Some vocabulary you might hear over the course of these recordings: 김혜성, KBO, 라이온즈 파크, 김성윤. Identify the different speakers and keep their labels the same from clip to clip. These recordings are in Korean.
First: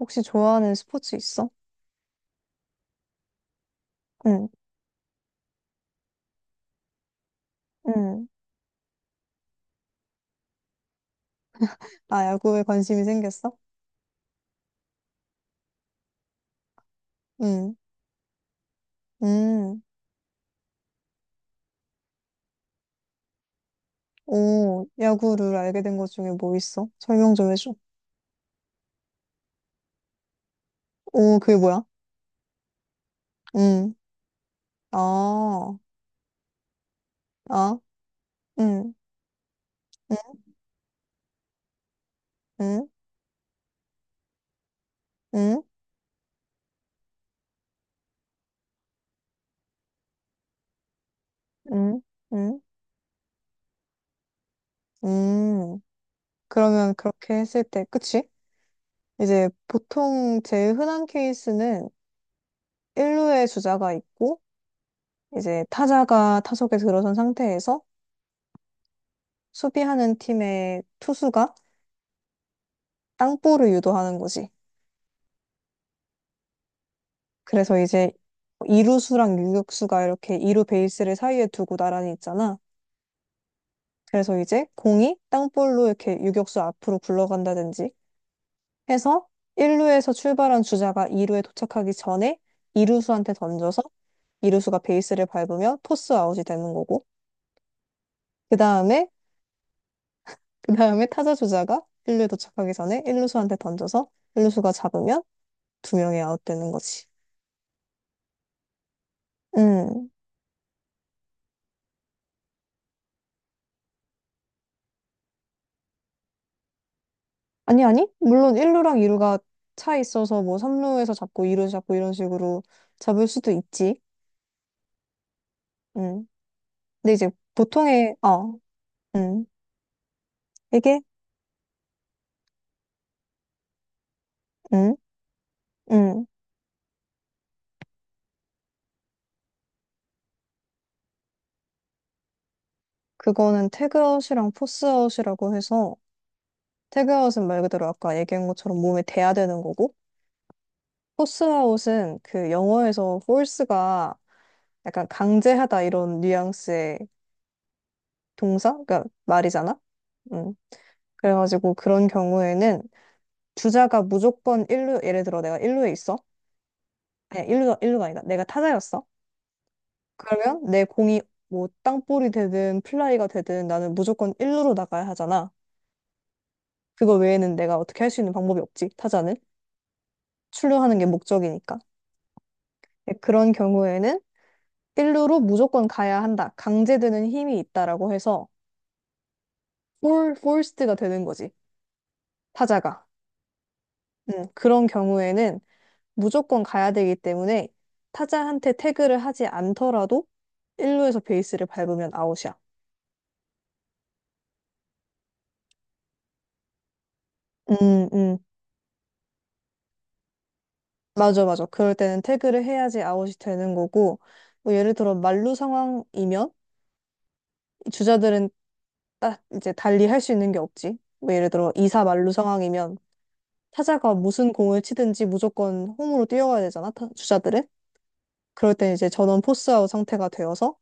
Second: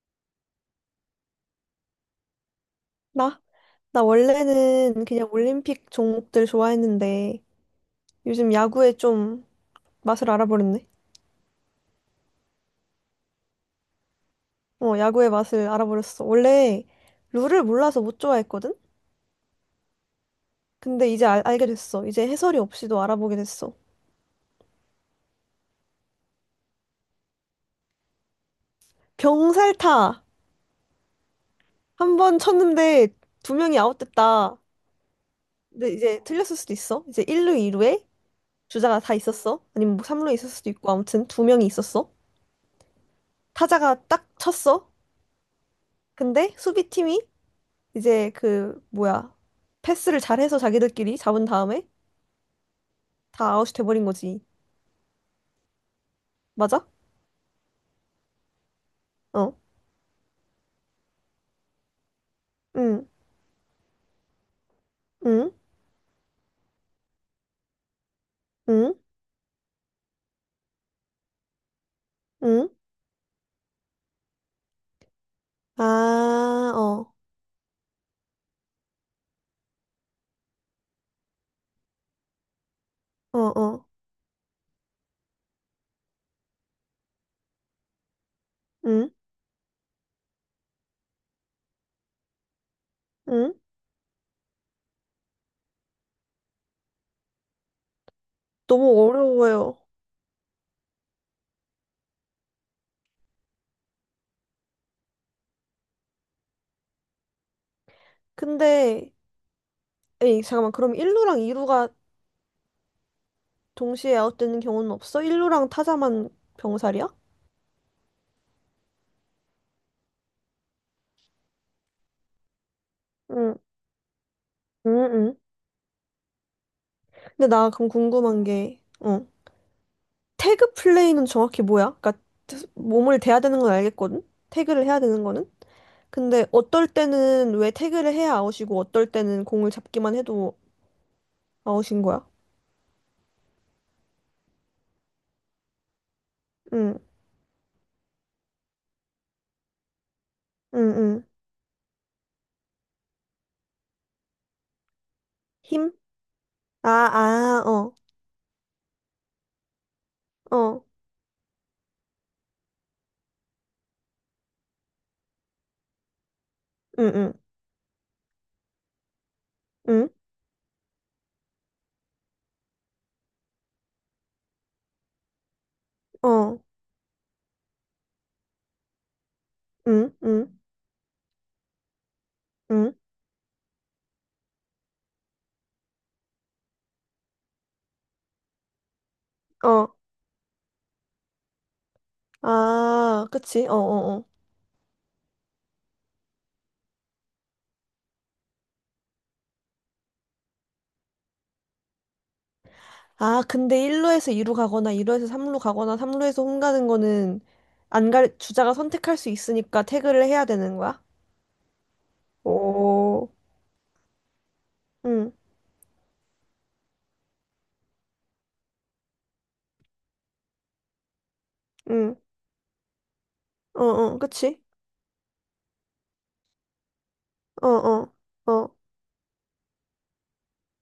Speaker 1: 혹시 좋아하는 스포츠 있어?
Speaker 2: 나? 나
Speaker 1: 응,
Speaker 2: 원래는 그냥 올림픽 종목들 좋아했는데
Speaker 1: 응.
Speaker 2: 요즘 야구에 좀 맛을 알아버렸네.
Speaker 1: 아, 야구에 관심이 생겼어?
Speaker 2: 어, 야구의 맛을 알아버렸어. 원래 룰을
Speaker 1: 응,
Speaker 2: 몰라서 못 좋아했거든?
Speaker 1: 응.
Speaker 2: 근데 이제 알게 됐어. 이제 해설이 없이도 알아보게 됐어.
Speaker 1: 오, 야구를 알게 된 것 중에 뭐 있어? 설명 좀 해줘.
Speaker 2: 병살타!
Speaker 1: 오, 그게 뭐야?
Speaker 2: 한 번 쳤는데 두 명이
Speaker 1: 응,
Speaker 2: 아웃됐다.
Speaker 1: 아,
Speaker 2: 근데 이제 틀렸을 수도 있어. 이제 1루,
Speaker 1: 아,
Speaker 2: 2루에
Speaker 1: 응,
Speaker 2: 주자가 다 있었어. 아니면 뭐
Speaker 1: 응,
Speaker 2: 3루에 있을 수도 있고 아무튼 두 명이 있었어.
Speaker 1: 응,
Speaker 2: 타자가 딱 쳤어.
Speaker 1: 응,
Speaker 2: 근데 수비팀이 이제 그 뭐야 패스를 잘해서 자기들끼리 잡은 다음에
Speaker 1: 응, 응,
Speaker 2: 다 아웃이 돼버린 거지.
Speaker 1: 응.
Speaker 2: 맞아?
Speaker 1: 그러면 그렇게 했을 때, 그치? 이제
Speaker 2: 어.
Speaker 1: 보통 제일 흔한 케이스는
Speaker 2: 응.
Speaker 1: 1루에 주자가 있고,
Speaker 2: 응.
Speaker 1: 이제 타자가 타석에 들어선 상태에서
Speaker 2: 응.
Speaker 1: 수비하는 팀의 투수가
Speaker 2: 응.
Speaker 1: 땅볼을 유도하는 거지.
Speaker 2: 아, 어.
Speaker 1: 그래서 이제 이루수랑 유격수가 이렇게 이루 베이스를 사이에 두고 나란히 있잖아.
Speaker 2: 어, 어.
Speaker 1: 그래서 이제 공이 땅볼로 이렇게 유격수 앞으로 굴러간다든지
Speaker 2: 응.
Speaker 1: 해서 1루에서 출발한 주자가 2루에 도착하기 전에 이루수한테
Speaker 2: 응.
Speaker 1: 던져서 이루수가 베이스를 밟으면 토스 아웃이 되는 거고 그
Speaker 2: 너무
Speaker 1: 다음에
Speaker 2: 어려워요.
Speaker 1: 그 다음에 타자 주자가 1루에 도착하기 전에 1루수한테 던져서 1루수가 잡으면 두 명이 아웃 되는 거지.
Speaker 2: 근데
Speaker 1: 음.
Speaker 2: 에이 잠깐만 그럼 1루랑 2루가 동시에 아웃되는 경우는 없어? 1루랑 타자만 병살이야?
Speaker 1: 아니, 아니. 물론 1루랑 2루가 차 있어서 뭐 3루에서 잡고 2루 잡고 이런 식으로 잡을 수도
Speaker 2: 응.
Speaker 1: 있지.
Speaker 2: 응. 응.
Speaker 1: 음. 근데 이제
Speaker 2: 근데 나 그럼
Speaker 1: 보통의,
Speaker 2: 궁금한
Speaker 1: 어,
Speaker 2: 게 어.
Speaker 1: 음.
Speaker 2: 태그
Speaker 1: 이게,
Speaker 2: 플레이는 정확히 뭐야? 그러니까 몸을 대야 되는 건 알겠거든? 태그를
Speaker 1: 음,
Speaker 2: 해야 되는 거는?
Speaker 1: 음.
Speaker 2: 근데 어떨 때는 왜 태그를 해야 아웃이고 어떨 때는 공을 잡기만 해도 아웃인 거야?
Speaker 1: 그거는 태그아웃이랑 포스아웃이라고 해서
Speaker 2: 응,
Speaker 1: 태그아웃은 말 그대로 아까 얘기한 것처럼 몸에 대야 되는 거고
Speaker 2: 응, 응.
Speaker 1: 포스아웃은 그 영어에서 force가 약간 강제하다
Speaker 2: 힘?
Speaker 1: 이런
Speaker 2: 아,
Speaker 1: 뉘앙스의
Speaker 2: 아, 어,
Speaker 1: 동사? 그러니까 말이잖아. 음.
Speaker 2: 어,
Speaker 1: 그래가지고 그런 경우에는 주자가 무조건 일루 예를 들어 내가 일루에 있어.
Speaker 2: 응, 응,
Speaker 1: 아니, 일루가 아니다. 내가 타자였어.
Speaker 2: 응,
Speaker 1: 그러면 내 공이 뭐 땅볼이 되든 플라이가 되든 나는 무조건 일루로 나가야 하잖아.
Speaker 2: 어,
Speaker 1: 그거 외에는 내가 어떻게 할 수 있는 방법이 없지. 타자는
Speaker 2: 응, 응,
Speaker 1: 출루하는 게 목적이니까.
Speaker 2: 응,
Speaker 1: 네, 그런 경우에는 일루로 무조건 가야 한다. 강제되는 힘이 있다라고 해서
Speaker 2: 어.
Speaker 1: 폴 포스트가 되는 거지. 타자가.
Speaker 2: 아, 그치? 어, 어, 어.
Speaker 1: 그런 경우에는 무조건 가야 되기 때문에 타자한테 태그를 하지 않더라도 1루에서 베이스를 밟으면 아웃이야.
Speaker 2: 아, 근데 1루에서 2루 가거나 2루에서 3루 가거나 3루에서 홈 가는 거는
Speaker 1: 음,
Speaker 2: 안 갈,
Speaker 1: 음.
Speaker 2: 주자가 선택할 수 있으니까 태그를 해야 되는 거야?
Speaker 1: 맞아, 맞아. 그럴 때는 태그를 해야지
Speaker 2: 오,
Speaker 1: 아웃이 되는 거고, 뭐 예를 들어
Speaker 2: 응,
Speaker 1: 만루 상황이면 이 주자들은 딱 이제 달리 할 수 있는 게 없지. 뭐 예를 들어 2사
Speaker 2: 응,
Speaker 1: 만루 상황이면
Speaker 2: 어,
Speaker 1: 타자가
Speaker 2: 어,
Speaker 1: 무슨
Speaker 2: 그치?
Speaker 1: 공을 치든지 무조건 홈으로 뛰어가야 되잖아,
Speaker 2: 어,
Speaker 1: 주자들은.
Speaker 2: 어.
Speaker 1: 그럴
Speaker 2: 어.
Speaker 1: 때 이제 전원 포스아웃 상태가 되어서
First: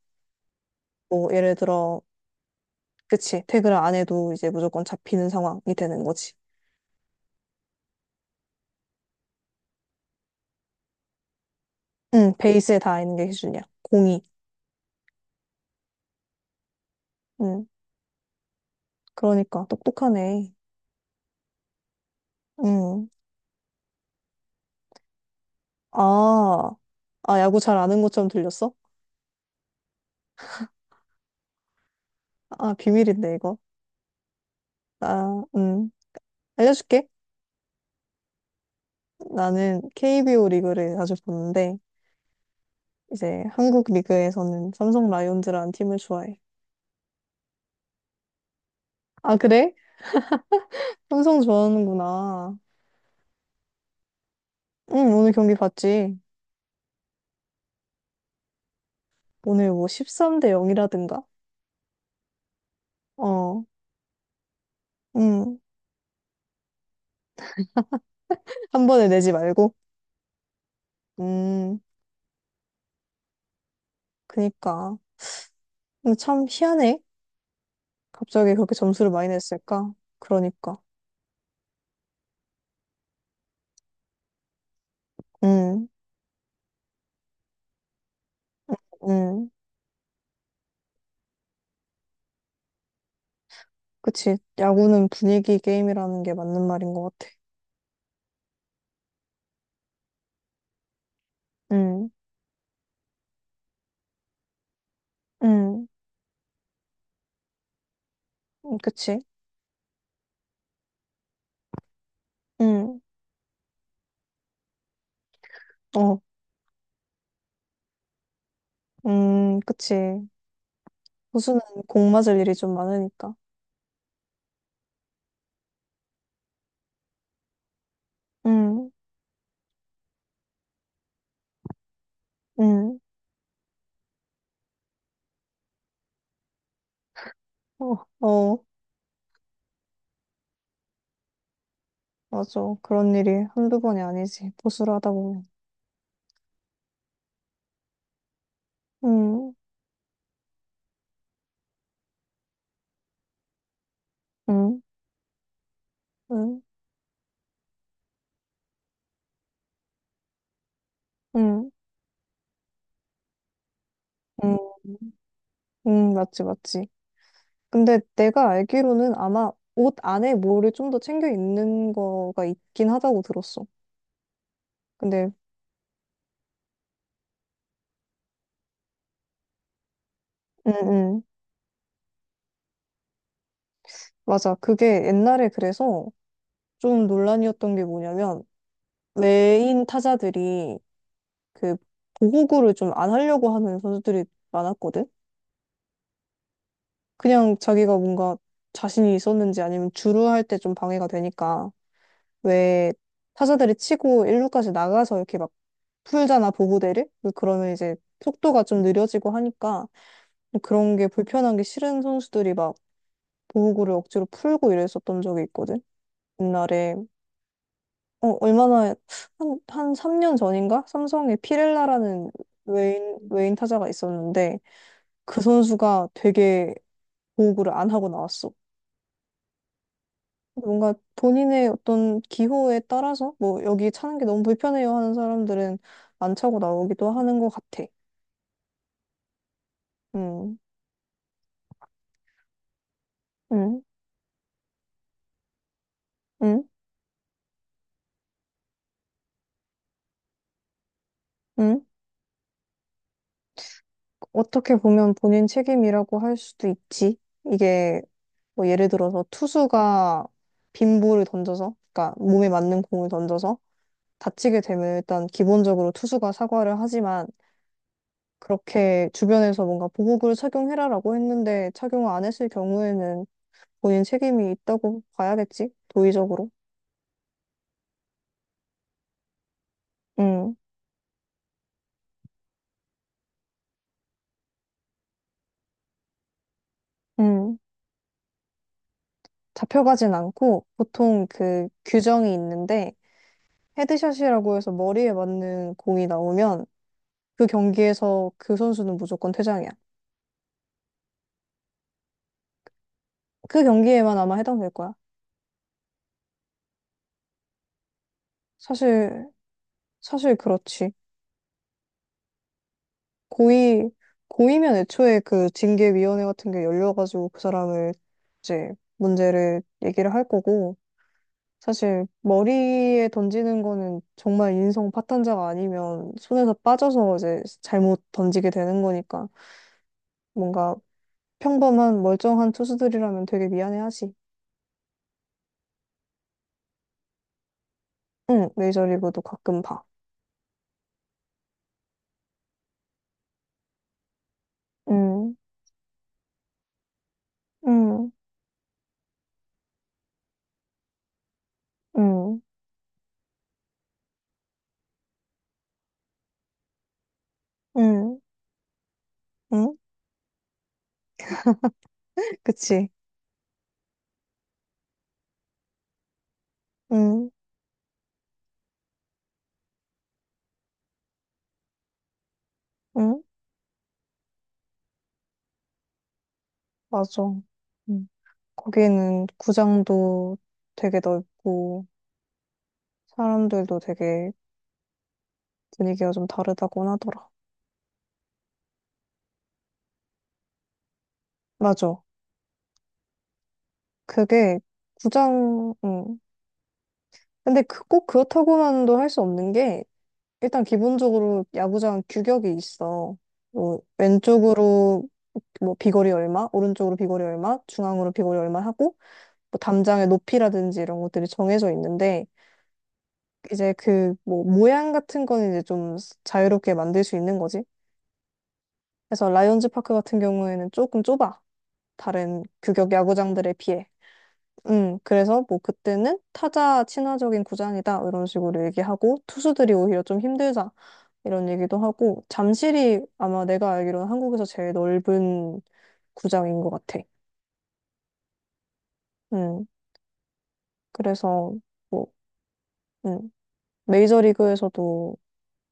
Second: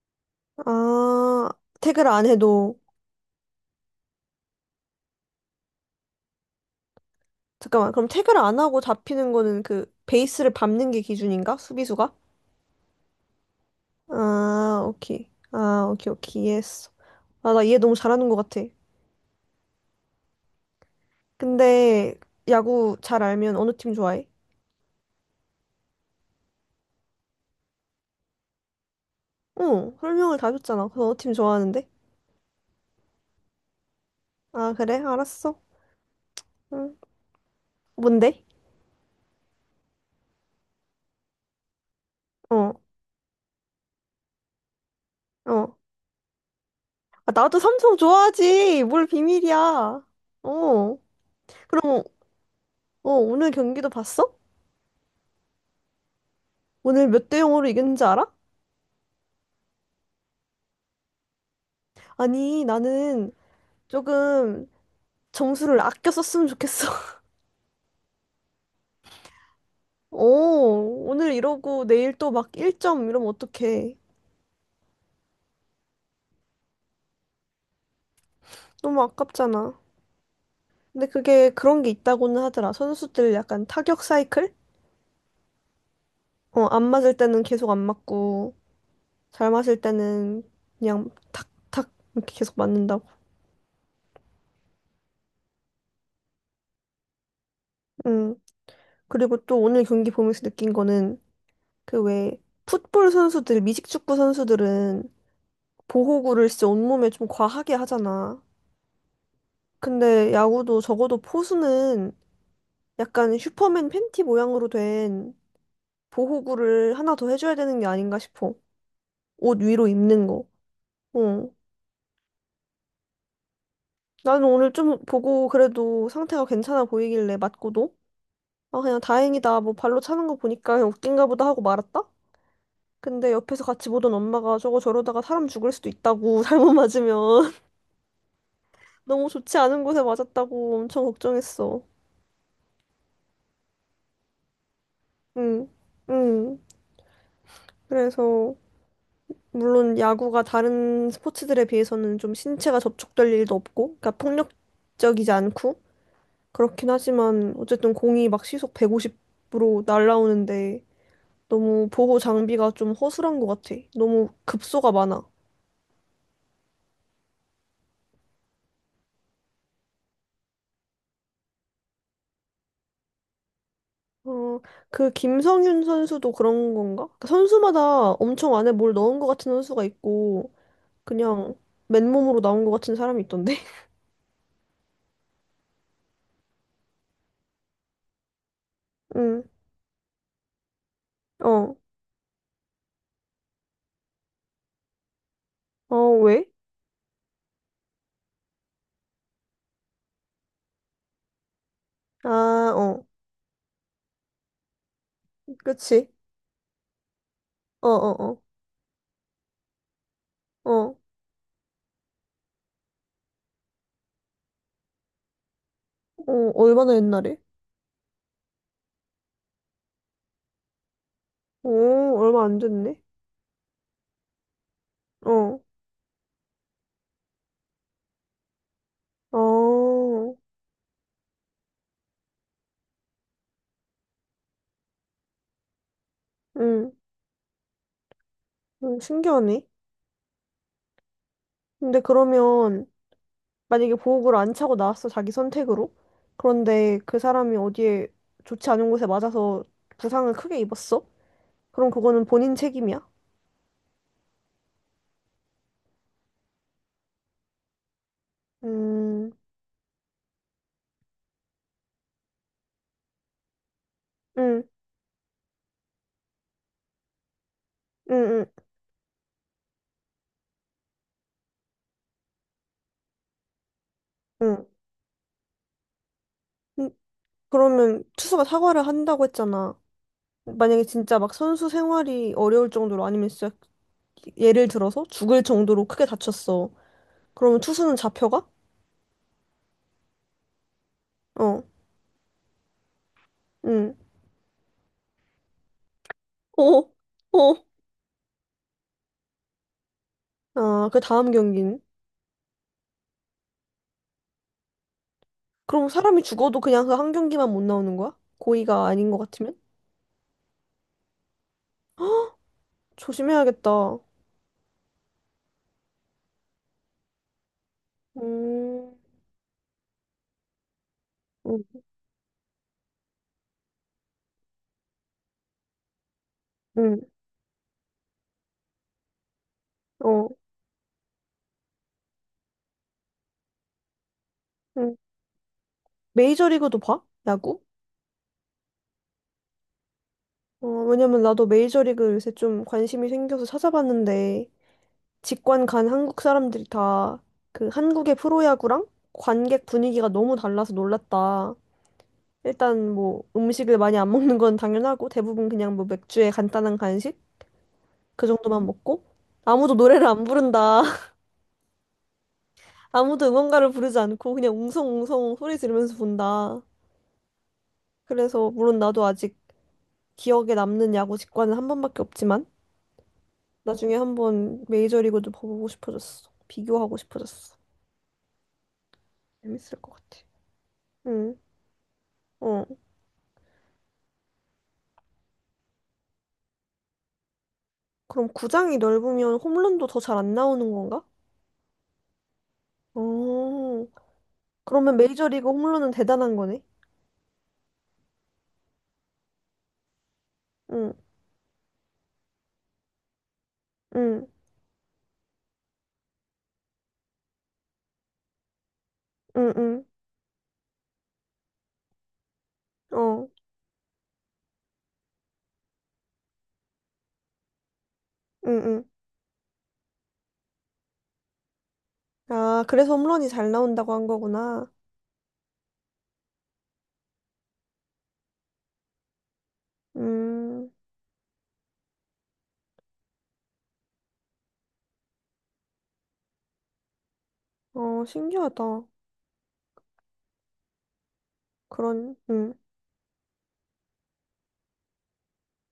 Speaker 1: 뭐
Speaker 2: 아,
Speaker 1: 예를 들어
Speaker 2: 태그를 안 해도.
Speaker 1: 그치 태그를 안 해도 이제 무조건 잡히는 상황이 되는 거지.
Speaker 2: 잠깐만, 그럼 태그를 안 하고 잡히는 거는 그 베이스를 밟는 게 기준인가? 수비수가?
Speaker 1: 응, 베이스에 다 있는 게 기준이야. 공이.
Speaker 2: 아, 오케이. 아, 오케이, 오케이. 이해했어. 아, 나
Speaker 1: 응,
Speaker 2: 이해 너무 잘하는 것 같아.
Speaker 1: 그러니까 똑똑하네.
Speaker 2: 근데 야구
Speaker 1: 응.
Speaker 2: 잘 알면 어느 팀 좋아해?
Speaker 1: 아, 아, 야구 잘 아는 것처럼 들렸어?
Speaker 2: 응, 설명을 다 줬잖아. 그래서 어느 팀 좋아하는데?
Speaker 1: 아, 비밀인데 이거.
Speaker 2: 아, 그래?
Speaker 1: 아,
Speaker 2: 알았어. 응.
Speaker 1: 알려줄게.
Speaker 2: 뭔데?
Speaker 1: 나는 KBO 리그를 자주 보는데
Speaker 2: 어,
Speaker 1: 이제 한국 리그에서는 삼성 라이온즈라는
Speaker 2: 어.
Speaker 1: 팀을 좋아해.
Speaker 2: 아, 나도 삼성 좋아하지. 뭘
Speaker 1: 아,
Speaker 2: 비밀이야.
Speaker 1: 그래?
Speaker 2: 어.
Speaker 1: 삼성
Speaker 2: 그럼,
Speaker 1: 좋아하는구나.
Speaker 2: 어, 오늘 경기도 봤어?
Speaker 1: 응, 오늘 경기 봤지.
Speaker 2: 오늘 몇 대 0으로 이겼는지 알아?
Speaker 1: 오늘 뭐 13대 0이라든가?
Speaker 2: 아니, 나는
Speaker 1: 어,
Speaker 2: 조금
Speaker 1: 응.
Speaker 2: 점수를 아껴 썼으면 좋겠어.
Speaker 1: 한 번에 내지 말고.
Speaker 2: 오, 오늘
Speaker 1: 음,
Speaker 2: 이러고 내일 또 막 1점 이러면 어떡해.
Speaker 1: 그니까. 근데 참 희한해. 갑자기 그렇게
Speaker 2: 너무
Speaker 1: 점수를 많이
Speaker 2: 아깝잖아.
Speaker 1: 냈을까? 그러니까.
Speaker 2: 근데 그게 그런 게 있다고는 하더라. 선수들 약간 타격 사이클?
Speaker 1: 음,
Speaker 2: 어, 안 맞을 때는 계속 안 맞고,
Speaker 1: 음.
Speaker 2: 잘 맞을 때는 그냥 탁, 탁, 이렇게 계속 맞는다고.
Speaker 1: 그치. 야구는 분위기 게임이라는 게 맞는 말인 것 같아.
Speaker 2: 응. 그리고 또 오늘 경기 보면서 느낀 거는 그
Speaker 1: 음,
Speaker 2: 왜 풋볼 선수들, 미식축구 선수들은
Speaker 1: 음,
Speaker 2: 보호구를 진짜 온몸에 좀 과하게 하잖아.
Speaker 1: 그치.
Speaker 2: 근데 야구도 적어도 포수는
Speaker 1: 음,
Speaker 2: 약간 슈퍼맨 팬티 모양으로 된
Speaker 1: 어,
Speaker 2: 보호구를 하나 더 해줘야 되는 게 아닌가 싶어. 옷 위로
Speaker 1: 그치.
Speaker 2: 입는 거. 어.
Speaker 1: 고수는 공 맞을 일이 좀 많으니까.
Speaker 2: 나는 오늘 좀 보고 그래도 상태가 괜찮아 보이길래 맞고도 아
Speaker 1: 음,
Speaker 2: 그냥 다행이다 뭐 발로 차는 거 보니까 그냥 웃긴가 보다 하고 말았다.
Speaker 1: 음,
Speaker 2: 근데 옆에서 같이 보던 엄마가 저거 저러다가 사람 죽을 수도 있다고 잘못 맞으면
Speaker 1: 어, 어,
Speaker 2: 너무 좋지 않은 곳에 맞았다고 엄청 걱정했어.
Speaker 1: 맞아. 그런 일이 한두 번이 아니지. 보수를 하다 보면.
Speaker 2: 응, 응. 그래서
Speaker 1: 음,
Speaker 2: 물론 야구가 다른 스포츠들에 비해서는 좀 신체가 접촉될 일도 없고, 그러니까
Speaker 1: 음,
Speaker 2: 폭력적이지 않고
Speaker 1: 음,
Speaker 2: 그렇긴 하지만 어쨌든 공이 막 시속 150으로 날아오는데
Speaker 1: 음,
Speaker 2: 너무 보호 장비가 좀 허술한 것 같아. 너무
Speaker 1: 음,
Speaker 2: 급소가 많아.
Speaker 1: 맞지, 맞지. 근데 내가 알기로는 아마 옷 안에 뭐를 좀 더 챙겨 입는 거가 있긴 하다고 들었어.
Speaker 2: 어, 그
Speaker 1: 근데,
Speaker 2: 김성윤 선수도 그런 건가? 그러니까 선수마다 엄청 안에 뭘 넣은 것 같은 선수가 있고
Speaker 1: 음, 음,
Speaker 2: 그냥 맨몸으로 나온 것 같은 사람이 있던데.
Speaker 1: 맞아. 그게 옛날에 그래서 좀 논란이었던 게 뭐냐면,
Speaker 2: 응,
Speaker 1: 메인 타자들이 그
Speaker 2: 어,
Speaker 1: 보호구를 좀 안 하려고 하는 선수들이 많았거든?
Speaker 2: 어, 왜?
Speaker 1: 그냥 자기가 뭔가 자신이 있었는지 아니면 주루할 때 좀 방해가 되니까,
Speaker 2: 아,
Speaker 1: 왜
Speaker 2: 어,
Speaker 1: 타자들이 치고 일루까지 나가서 이렇게 막
Speaker 2: 그치.
Speaker 1: 풀잖아, 보호대를? 그러면
Speaker 2: 어,
Speaker 1: 이제
Speaker 2: 어, 어,
Speaker 1: 속도가 좀 느려지고 하니까, 뭐 그런
Speaker 2: 어.
Speaker 1: 게 불편한 게 싫은 선수들이 막 보호구를 억지로 풀고 이랬었던 적이 있거든.
Speaker 2: 어, 얼마나
Speaker 1: 옛날에
Speaker 2: 옛날에?
Speaker 1: 어, 얼마나 한, 한 3년 전인가? 삼성에
Speaker 2: 어,
Speaker 1: 피렐라라는
Speaker 2: 얼마 안 됐네.
Speaker 1: 외인 타자가 있었는데 그
Speaker 2: 어,
Speaker 1: 선수가 되게 보호구를 안 하고 나왔어.
Speaker 2: 어,
Speaker 1: 뭔가 본인의 어떤 기호에 따라서 뭐 여기 차는 게 너무 불편해요 하는 사람들은 안 차고
Speaker 2: 응,
Speaker 1: 나오기도 하는 것 같아.
Speaker 2: 응, 신기하네.
Speaker 1: 음,
Speaker 2: 근데 그러면,
Speaker 1: 음,
Speaker 2: 만약에 보호구를 안 차고 나왔어, 자기 선택으로?
Speaker 1: 음,
Speaker 2: 그런데 그 사람이 어디에 좋지 않은 곳에 맞아서 부상을 크게 입었어?
Speaker 1: 음.
Speaker 2: 그럼 그거는 본인 책임이야?
Speaker 1: 어떻게 보면 본인 책임이라고 할 수도 있지. 이게 뭐 예를 들어서
Speaker 2: 음,
Speaker 1: 투수가 빈 볼을 던져서, 그러니까 몸에 맞는 공을 던져서 다치게
Speaker 2: 응,
Speaker 1: 되면 일단 기본적으로 투수가 사과를 하지만
Speaker 2: 응, 응,
Speaker 1: 그렇게 주변에서 뭔가 보복을 착용해라라고 했는데 착용을 안 했을 경우에는 본인 책임이
Speaker 2: 응.
Speaker 1: 있다고 봐야겠지? 도의적으로.
Speaker 2: 음, 그러면 투수가 사과를 한다고 했잖아.
Speaker 1: 음,
Speaker 2: 만약에 진짜 막 선수 생활이 어려울 정도로 아니면 진짜 예를 들어서 죽을 정도로 크게 다쳤어.
Speaker 1: 음.
Speaker 2: 그러면 투수는 잡혀가?
Speaker 1: 잡혀가진 않고 보통
Speaker 2: 어,
Speaker 1: 그 규정이 있는데
Speaker 2: 응.
Speaker 1: 헤드샷이라고 해서 머리에 맞는 공이 나오면
Speaker 2: 어,
Speaker 1: 그
Speaker 2: 어.
Speaker 1: 경기에서 그 선수는 무조건 퇴장이야.
Speaker 2: 아, 그 다음 경기는?
Speaker 1: 그 경기에만 아마 해당될 거야.
Speaker 2: 그럼 사람이 죽어도 그냥 그 한 경기만 못 나오는 거야? 고의가 아닌 것
Speaker 1: 사실
Speaker 2: 같으면?
Speaker 1: 사실 그렇지. 고의,
Speaker 2: 조심해야겠다.
Speaker 1: 고의면 애초에 그 징계위원회 같은 게 열려가지고 그 사람을 이제
Speaker 2: 음,
Speaker 1: 문제를 얘기를 할 거고,
Speaker 2: 응,
Speaker 1: 사실 머리에 던지는 거는 정말 인성 파탄자가 아니면 손에서
Speaker 2: 응,
Speaker 1: 빠져서 이제 잘못 던지게 되는 거니까
Speaker 2: 어,
Speaker 1: 뭔가 평범한 멀쩡한 투수들이라면 되게 미안해하지.
Speaker 2: 응. 메이저리그도 봐? 야구?
Speaker 1: 응, 메이저리그도 가끔 봐.
Speaker 2: 어, 왜냐면 나도 메이저리그 요새 좀 관심이 생겨서 찾아봤는데,
Speaker 1: 응,
Speaker 2: 직관 간 한국 사람들이 다 그
Speaker 1: 응,
Speaker 2: 한국의 프로야구랑 관객 분위기가 너무 달라서 놀랐다.
Speaker 1: 응,
Speaker 2: 일단 뭐 음식을 많이 안 먹는 건 당연하고 대부분 그냥 뭐 맥주에 간단한 간식
Speaker 1: 응,
Speaker 2: 그 정도만 먹고 아무도
Speaker 1: 응,
Speaker 2: 노래를 안 부른다.
Speaker 1: 그치.
Speaker 2: 아무도 응원가를 부르지 않고 그냥 웅성웅성 소리 지르면서 본다.
Speaker 1: 응,
Speaker 2: 그래서 물론 나도 아직 기억에 남는 야구 직관은 한 번밖에 없지만
Speaker 1: 응,
Speaker 2: 나중에 한 번 메이저리그도 보고 싶어졌어. 비교하고
Speaker 1: 맞아.
Speaker 2: 싶어졌어.
Speaker 1: 응. 거기는
Speaker 2: 재밌을 것 같아.
Speaker 1: 구장도 되게
Speaker 2: 응.
Speaker 1: 넓고
Speaker 2: 어.
Speaker 1: 사람들도 되게 분위기가 좀 다르다고 하더라.
Speaker 2: 그럼 구장이 넓으면 홈런도 더 잘 안 나오는 건가?
Speaker 1: 맞아.
Speaker 2: 어.
Speaker 1: 그게
Speaker 2: 그러면 메이저리그
Speaker 1: 구장,
Speaker 2: 홈런은 대단한 거네.
Speaker 1: 근데 그, 꼭 그렇다고만도 할 수 없는 게 일단
Speaker 2: 응.
Speaker 1: 기본적으로 야구장 규격이 있어. 뭐
Speaker 2: 응.
Speaker 1: 왼쪽으로 뭐 비거리 얼마, 오른쪽으로 비거리 얼마, 중앙으로 비거리 얼마 하고 뭐
Speaker 2: 응응.
Speaker 1: 담장의 높이라든지 이런 것들이 정해져 있는데
Speaker 2: 어.
Speaker 1: 이제 그 뭐 모양 같은 건 이제 좀 자유롭게 만들 수 있는 거지.
Speaker 2: 응응.
Speaker 1: 그래서 라이온즈 파크 같은 경우에는 조금 좁아. 다른
Speaker 2: 아,
Speaker 1: 규격
Speaker 2: 그래서 홈런이 잘
Speaker 1: 야구장들에 비해.
Speaker 2: 나온다고 한 거구나.
Speaker 1: 그래서 뭐 그때는 타자 친화적인 구장이다. 이런 식으로 얘기하고, 투수들이 오히려 좀
Speaker 2: 음.
Speaker 1: 힘들다. 이런 얘기도 하고, 잠실이 아마 내가 알기로는 한국에서 제일 넓은 구장인 것 같아.
Speaker 2: 어, 신기하다.
Speaker 1: 음, 그래서 뭐,
Speaker 2: 그런 응.
Speaker 1: 음, 메이저리그에서도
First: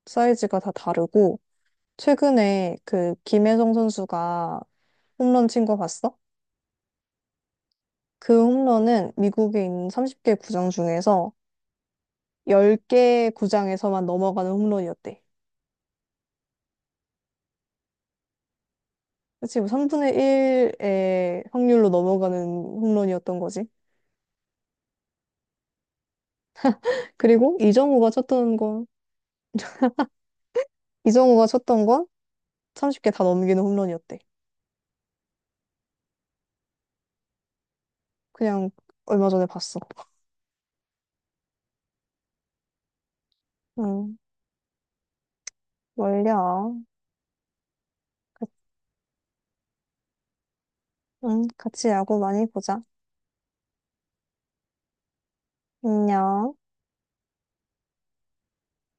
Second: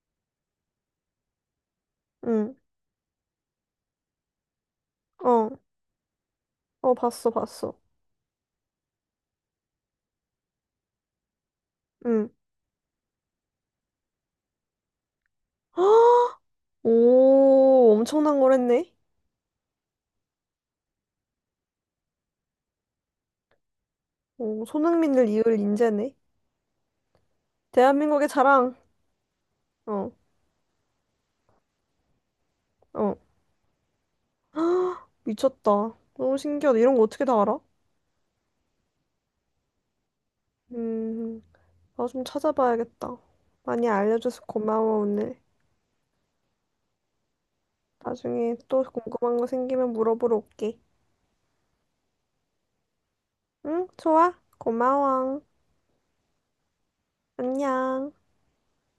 Speaker 1: 사이즈가 다 다르고,
Speaker 2: 응.
Speaker 1: 최근에 그 김혜성 선수가 홈런
Speaker 2: 어.
Speaker 1: 친 거 봤어?
Speaker 2: 어, 봤어, 봤어.
Speaker 1: 그 홈런은 미국에 있는 30개 구장 중에서
Speaker 2: 응.
Speaker 1: 10개 구장에서만 넘어가는 홈런이었대.
Speaker 2: 오, 엄청난 걸 했네.
Speaker 1: 그치, 뭐 3분의 1의 확률로 넘어가는 홈런이었던 거지.
Speaker 2: 오, 손흥민을 이을 인재네.
Speaker 1: 그리고 이정우가
Speaker 2: 대한민국의
Speaker 1: 쳤던
Speaker 2: 자랑.
Speaker 1: 건,
Speaker 2: 어.
Speaker 1: 이정우가 쳤던 건 30개
Speaker 2: 어.
Speaker 1: 다 넘기는 홈런이었대.
Speaker 2: 미쳤다. 너무 신기하다. 이런 거 어떻게 다 알아?
Speaker 1: 그냥 얼마 전에 봤어.
Speaker 2: 음. 나 좀 찾아봐야겠다. 많이
Speaker 1: 응,
Speaker 2: 알려줘서 고마워, 오늘.
Speaker 1: 멀려.
Speaker 2: 나중에 또 궁금한 거 생기면 물어보러 올게.
Speaker 1: 응, 같이 야구 많이 보자.
Speaker 2: 응, 좋아. 고마워.
Speaker 1: 안녕.
Speaker 2: 안녕.